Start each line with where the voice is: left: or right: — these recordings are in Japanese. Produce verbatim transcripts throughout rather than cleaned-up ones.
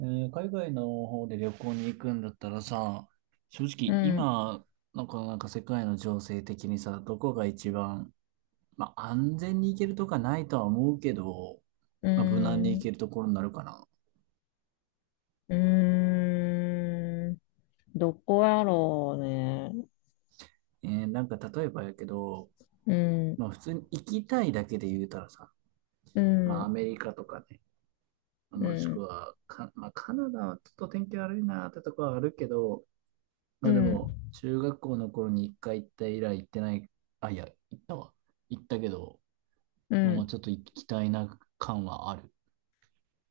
right: えー海外の方で旅行に行くんだったらさ、正
left: う
right: 直
left: ん、
right: 今のこのなんか世界の情勢的にさ、どこが一番、まあ、安全に行けるとかないとは思うけど、
left: う
right: まあ、無難に行け
left: ん、
right: るところになるかな。
left: うーん、どこやろうね。
right: えーなんか例えばやけど、
left: うん、
right: まあ、普通に行きたいだけで言うたらさ、
left: う
right: まあ、ア
left: ん、
right: メリカとかね、
left: う
right: もしく
left: ん、
right: はか、まあ、カナダはちょっと天気悪いなってとこはあるけど、ま
left: う
right: あで
left: ん、
right: も中学校の頃に一回行った以来行ってない。あ、いや、行ったわ。行ったけど、
left: う
right: のも
left: ん。
right: ちょっと行きたいな感はある。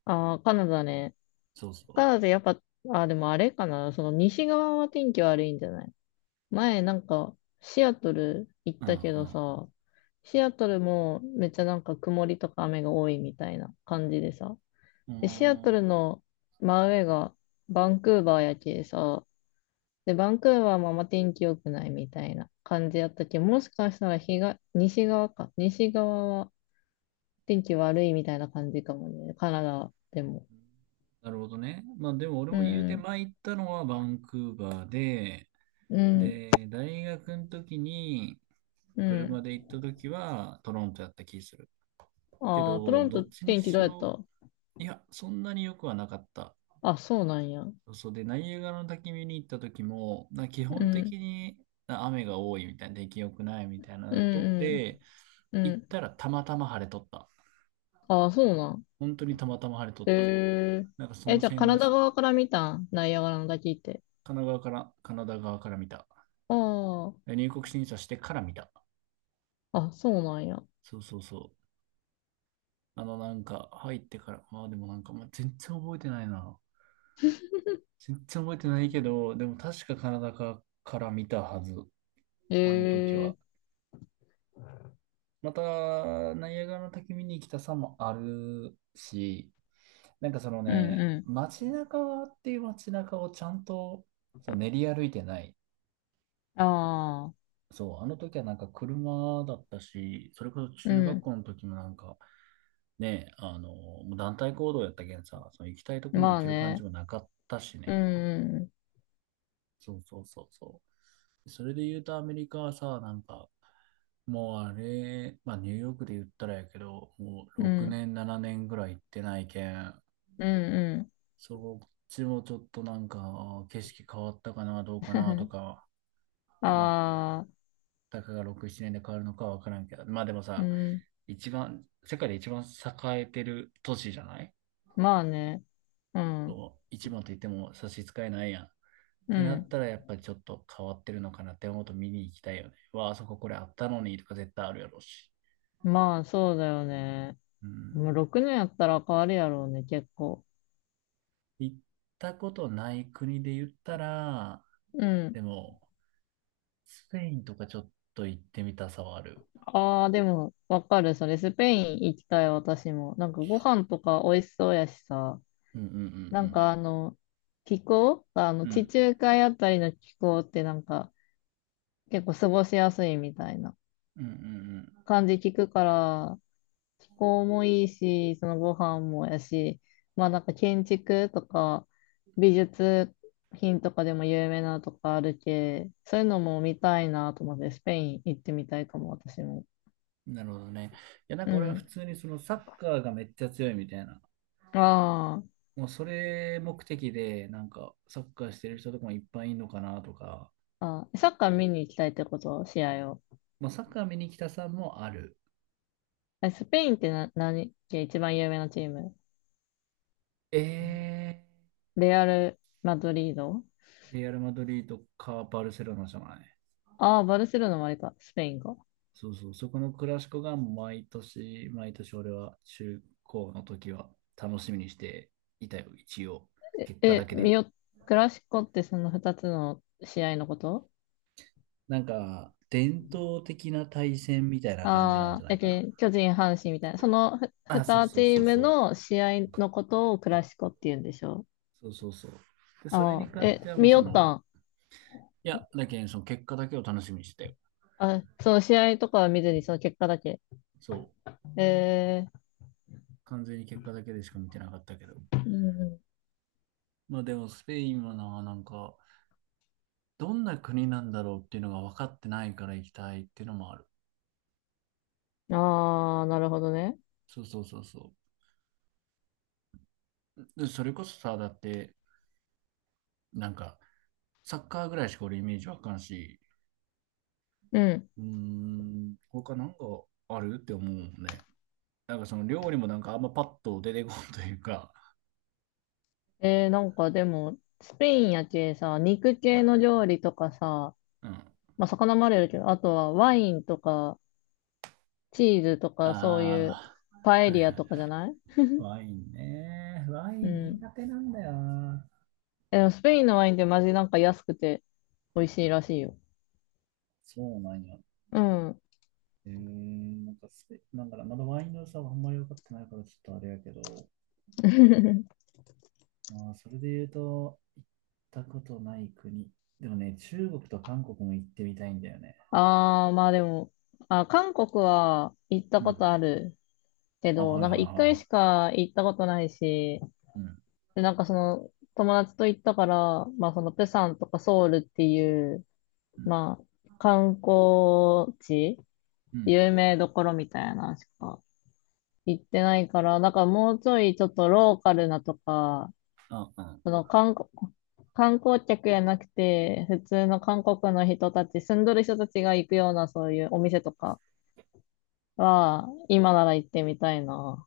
left: ああ、カナダね。
right: そう
left: カ
right: そ
left: ナダやっぱ、あ、でもあれかな。その西側は天気悪いんじゃない？前なんか、シアトル行っ
right: う。う
left: たけど
right: ん
left: さ、シアトルもめっちゃなんか曇りとか雨が多いみたいな感じでさ。
right: うん。う
left: で、シアト
right: ー
left: ル
right: ん
left: の真上がバンクーバーやけさ、で、バンクーバーもあんま天気良くないみたいな感じやったけど、もしかしたら日が西側か。西側は天気悪いみたいな感じかもね。カナダでも。
right: なるほどね。まあでも俺
left: う
right: も言うて
left: ん、
right: 前行ったのはバンクーバーで、
left: うん、
right: で、大学の時に
left: うん。
right: 車で行った時はトロントやった気する。け
left: ああ、ト
right: ど、
left: ロン
right: ど
left: ト
right: っちに
left: 天気どう
right: し
left: やっ
right: ろ、
left: た？
right: いや、そんなに良くはなかった。
left: あ、そうなんや。うん、
right: そうで、ナイアガラの滝見に行った時も、な基
left: う
right: 本
left: ん、
right: 的にあ雨が多いみたいな、出来良くないみたいな
left: う
right: のとっ
left: ん、
right: て、
left: う
right: 行っ
left: ん。
right: たらたまたま晴れとった。
left: ああ、そうなん。
right: 本当にたまたま晴れとっ
left: へ
right: た。
left: え。
right: なんかそ
left: え、
right: の
left: じゃあ
right: 線
left: カ
right: の
left: ナダ側から見たん？ナイアガラの滝って。
right: 神奈川から、カナダ側から見た。
left: あ
right: 入国審査してから見た。
left: あ、あ、そうなんや。
right: そうそうそう。あのなんか入ってから、まあでもなんか、まあ、全然覚えてないな。全然覚えてないけど、でも確かカナダかから見たはず。
left: へ
right: あの時は。
left: え。
right: また、ナイアガラの滝見に来たさもあるし、なんかその
left: うん、
right: ね、
left: う
right: 街中っていう街中をちゃんとその練り歩いてない。
left: ん。ああ、
right: そう、あの時はなんか車だったし、それこそ
left: う
right: 中学
left: ん。
right: 校の時もなんか、ね、あの、もう団体行動やったけんさ、その行きたいとこに
left: ま
right: 行
left: あ
right: ける感じ
left: ね。
right: もなかったし
left: う
right: ね。
left: ん
right: そうそうそうそう。それで言うとアメリカはさ、なんか、もうあれ、まあニューヨークで言ったらやけど、もう
left: うんう
right: 6
left: ん。
right: 年、ななねんぐらい行ってないけん、
left: うんう
right: そっちもちょっとなんか、あー景色変わったかな、どう
left: ん。
right: かなと か、ね、まあ、
left: ああ、
right: たかがろく、ななねんで変わるのかはわからんけど、まあでも
left: う
right: さ、
left: ん。
right: 一番、世界で一番栄えてる都市じゃない？
left: まあね。うん。
right: そう一番と言っても差し支えないやん。っ
left: う
right: てな
left: ん。
right: ったら、やっぱりちょっと変わってるのかなって思うと見に行きたいよね。わあ、あそここれあったのにとか絶対あるやろうし。
left: まあ、そうだよね。
right: うん。
left: もうろくねんやったら変わるやろうね、結構。
right: 行ったことない国で言ったら、
left: うん。
right: でも、スペインとかちょっと行ってみたさはある。
left: ああ、でも、わかる。それ、スペイン行きたい、私も。なんか、ご飯とか美味しそうやしさ。
right: うんう
left: なん
right: ん
left: か、あの、気候
right: うんう
left: あの、
right: ん。う
left: 地
right: ん。
left: 中海あたりの気候ってなんか、結構過ごしやすいみたいな
right: うんうん
left: 感じ聞くから、気候もいいし、そのご飯もやし、まあなんか建築とか美術品とかでも有名なとかあるけ、そういうのも見たいなと思って、スペイン行ってみたいかも、私も。
right: うん。なるほどね。いや、なん
left: う
right: か俺は普
left: ん。
right: 通にそのサッカーがめっちゃ強いみたいな、
left: あ
right: もうそれ目的で、なんかサッカーしてる人とかもいっぱいいるのかなとか、
left: あ、あ、サッカー見に行きたいってこと？試合を。
right: まあ、サッカー見に来たさんもある。
left: え、スペインってな、何け一番有名なチーム？
right: え
left: レアル・マドリード。
right: ー、レアル・マドリードかバルセロナじゃない？
left: ああ、バルセロナもあれか、スペインか。
right: そうそう、そこのクラシコが毎年、毎年俺は中高の時は楽しみにしていたよ、一応。結果だ
left: え、
right: け
left: 見
right: ね。
left: よ、クラシコってそのふたつの試合のこと？
right: なんか、伝統的な対戦みたいな感じなん
left: あ
right: じゃ
left: あ、
right: な
left: や
right: いか
left: け
right: な。
left: ん、巨人、阪神みたいな。そのふ
right: あ、
left: に
right: そうそ
left: チ
right: うそ
left: ー
right: う
left: ム
right: そう。
left: の試合のことをクラシコって言うんでしょ？
right: そうそうそう。で、それ
left: あ
right: に
left: あ、
right: 関して
left: え、
right: はもう
left: 見
right: そ
left: よっ
right: の、
left: たん？
right: いや、だけど、その結果だけを楽しみにしてたよ。
left: あ、その試合とかは見ずにその結果だけ。
right: そう。
left: え
right: 完全に結果だけでしか見てなかったけど。
left: ー、
right: まあでも、スペインはな、なんか、どんな国なんだろうっていうのが分かってないから行きたいっていうのもある。
left: うん。ああ、なるほどね。
right: そうそうそうそう。でそれこそさ、だって、なんか、サッカーぐらいしか俺イメージわかんし、
left: うん。
right: うーん、他なんかあるって思うもんね。なんかその料理もなんかあんまパッと出てこんというか、
left: えー、なんかでも、スペインやけさ、肉
right: う
left: 系
right: ん、
left: の料理とかさ、
right: うんあ
left: まあ魚もあるやろけど、あとはワインとか、チーズとか、そういう
right: あ、
left: パエ
right: はい
left: リア
right: は
left: とか
right: い。
left: じゃない？
right: ワインね。ワイ
left: う
right: ン
left: ん。
right: 苦手なんだよな。
left: でもスペインのワインってマジなんか安くて美味しいらしいよ。
right: そうなんや。
left: うん。
right: えー、なんかスペ、なんかまだワインの良さはあんまり分かってないからちょっとあれやけど、まあ、それで言うと、行ったことない国。でもね、中国と韓国も行ってみたいんだよね。
left: ああ、まあでも、あ、韓国は行った
right: う
left: こと
right: ん。
left: あるけ
right: あ、
left: ど、
right: はい
left: なん
right: はい
left: か
right: はい
left: 一回し
right: は
left: か行ったことないし、
right: い。うん。
left: で、なんかその友達と行ったから、まあそのプサンとかソウルっていう、
right: うん。
left: まあ観光地、
right: うん。
left: 有名どころみたいなのしか行ってないから、なんかもうちょいちょっとローカルなとか、
right: あ、うん。
left: その観光、観光客やなくて、普通の韓国の人たち、住んどる人たちが行くようなそういうお店とかは、今なら行ってみたいな。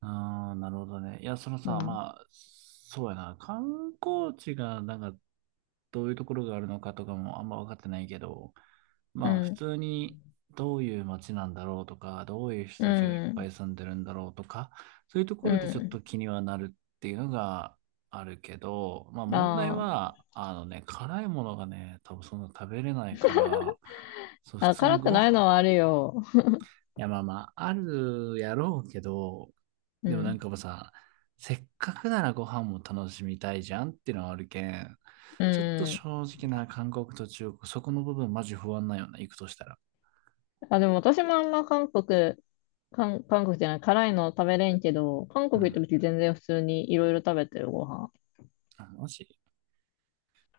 right: ああ、なるほどね。いや、その
left: う
right: さ、
left: ん。
right: まあ、そうやな。観光地が、なんか、どういうところがあるのかとかもあんま分かってないけど、
left: う
right: まあ、普
left: ん。
right: 通にどういう街なんだろうとか、どういう
left: う
right: 人たちがいっぱ
left: ん。
right: い住んでるんだろうとか、そういうとこ
left: う
right: ろでちょっと気にはなるっていうのがあるけど、まあ、
left: ん。
right: 問題
left: あ
right: は、あのね、辛いものがね、多分そんな食べれないから、そう、普
left: あ。あ、
right: 通に
left: 辛く
right: ご
left: ない
right: 飯。
left: のはあるよ。
right: いや、まあまあ、あるやろうけど、
left: う
right: でもなん
left: ん。
right: かもうさ、せっかくならご飯も楽しみたいじゃんっていうのはあるけん、
left: う
right: ちょっと
left: ん。
right: 正直な韓国と中国、そこの部分マジ不安なんよな、行くとしたら。
left: あ、でも私もあんま韓国、韓、韓国じゃない、辛いの食べれんけど、韓
right: う
left: 国行った
right: ん。
left: 時全然普通にいろいろ食べてるご飯。
right: あ、マジ。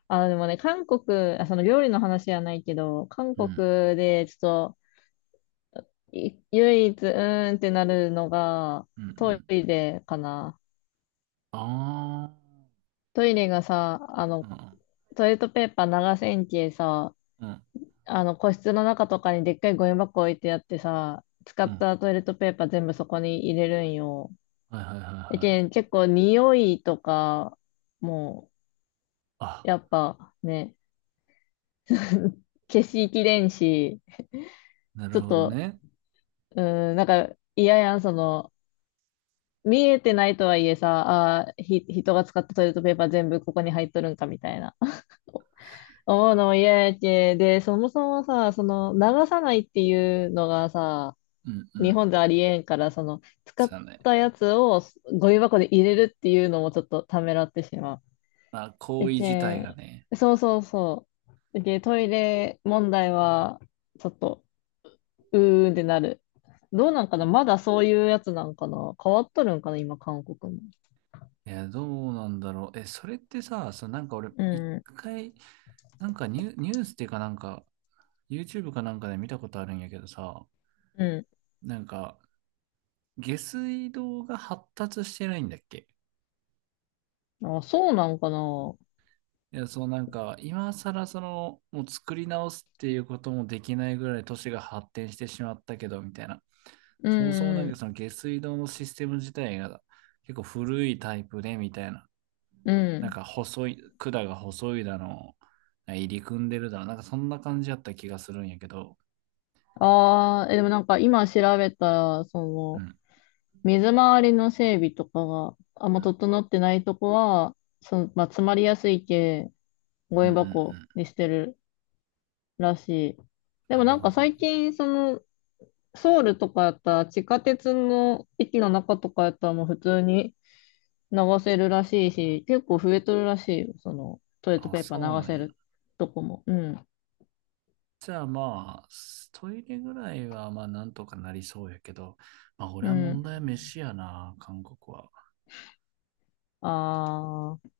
left: あ、でもね、韓国、あ、その料理の話じゃないけど、韓
right: う
left: 国
right: ん。
left: でちょっと、い唯一、うーんってなるのが、
right: うんう
left: ト
right: ん。
left: イレかな。
right: ああ。
left: トイレがさ、あ
right: う
left: の、
right: ん
left: トイレットペーパー長千切さ、
right: うん
left: あの、個室の中とかにでっかいゴミ箱置いてあってさ、使
right: う
left: っ
right: ん。
left: たトイレットペーパー全部そこに入れるんよ。
right: はいはいはい
left: だ
right: は
left: け
right: い。
left: ん結構匂いとか、も
right: あ、
left: う、やっぱね、消しきれんし、
right: なる
left: ちょっ
right: ほど
left: と、
right: ね。
left: うーん、なんか嫌やん、その、見えてないとはいえさ、あーひ、人が使ったトイレットペーパー全部ここに入っとるんかみたいな。思うのも嫌やけ。で、そもそもさ、その流さないっていうのがさ、
right: うんう
left: 日
right: ん。
left: 本でありえんから、その使っ
right: そうだね。
left: たやつをゴミ箱で入れるっていうのもちょっとためらってしまう。
right: まあ、行
left: や
right: 為自
left: け
right: 体が
left: ん、
right: ね、
left: そうそうそう。やけん、トイレ問題はちょっと、うーんってなる。どうなんかなまだそういうやつなんかな変わっとるんかな今、韓国も。
right: いや、どうなんだろう。え、それってさ、そのなんか俺、
left: う
right: 一
left: ん。
right: 回、なんかニュ、ニュースっていうかなんか、ユーチューブ かなんかで見たことあるんやけどさ、
left: うん。
right: なんか、下水道が発達してないんだっけ？
left: あ、そうなんかな。
right: いや、そうなんか、今更その、もう作り直すっていうこともできないぐらい都市が発展してしまったけど、みたいな。
left: う
right: そもそもなんか
left: ん、
right: その下水道のシステム自体が結構古いタイプで、みたいな。
left: う
right: なん
left: ん。
right: か細い、管が細いだの、入り組んでるだの、なんかそんな感じやった気がするんやけど、
left: ああ、え、でもなんか今調べたら、そ
right: うん、う
left: の、
right: ん、
left: 水回りの整備とかがあんま整ってないとこは、その、まあ、詰まりやすい系、ゴ
right: うん、
left: ミ
right: うん、
left: 箱にしてるらしい。で
right: う
left: も
right: ん。な
left: な
right: る
left: ん
right: ほ
left: か
right: どね。
left: 最近、その、ソウルとかやったら、地下鉄の駅の中とかやったらもう普通に流せるらしいし、結構増えとるらしいよ、その、トイレット
right: あ、
left: ペーパ
right: そう
left: ー
right: な
left: 流
right: ん
left: せ
right: や。
left: るとこも。うん、
right: じゃあまあ、トイレぐらいはまあなんとかなりそうやけど、まあ俺
left: う
right: は問
left: ん。
right: 題は飯やな、韓国は。
left: ああ。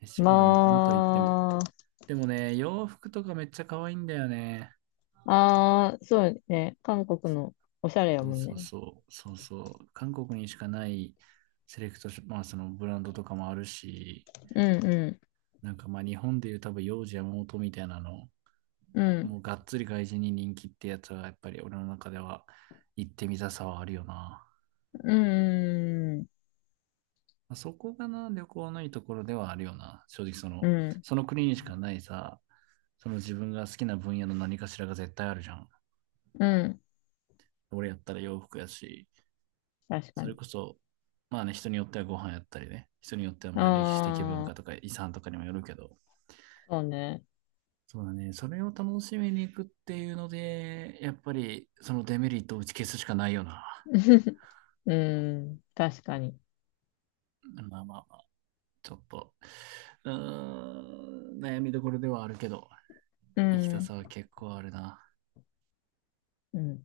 right: 飯がな、なんと言っても。
left: ま
right: でもね、洋服とかめっちゃ可愛いんだよね。
left: あ、ああ、そうね。韓国のおしゃれや
right: そう
left: もん
right: そ
left: ね。
right: うそう、そうそう。韓国にしかないセレクトショ、まあそのブランドとかもあるし、
left: うんうん。
right: なんかまあ日本でいう多分幼児山本みたいなの、
left: うん。
right: もうがっつり外人に人気ってやつはやっぱり俺の中では行ってみたさはあるよな。
left: うん。
right: まあそこがな、旅行のいいところではあるよな。正直そ
left: う
right: の、
left: ん。
right: その国にしかないさ、その自分が好きな分野の何かしらが絶対あるじゃん。
left: うん。
right: 俺やったら洋服やし、
left: 確か
right: それ
left: に。
right: こそ、まあね、人によってはご飯やったりね、人によってはまあ歴史的文
left: あ
right: 化と
left: あ、
right: か遺産とかにもよるけど、
left: そうね。
right: そうだね。それを楽しみに行くっていうので、やっぱりそのデメリットを打ち消すしかないよな。
left: うん。確かに。
right: まあまあまあ、ちょっと、うーん、悩みどころではあるけど、
left: う
right: 行きたさ
left: ん。
right: は結構あるな。
left: うん。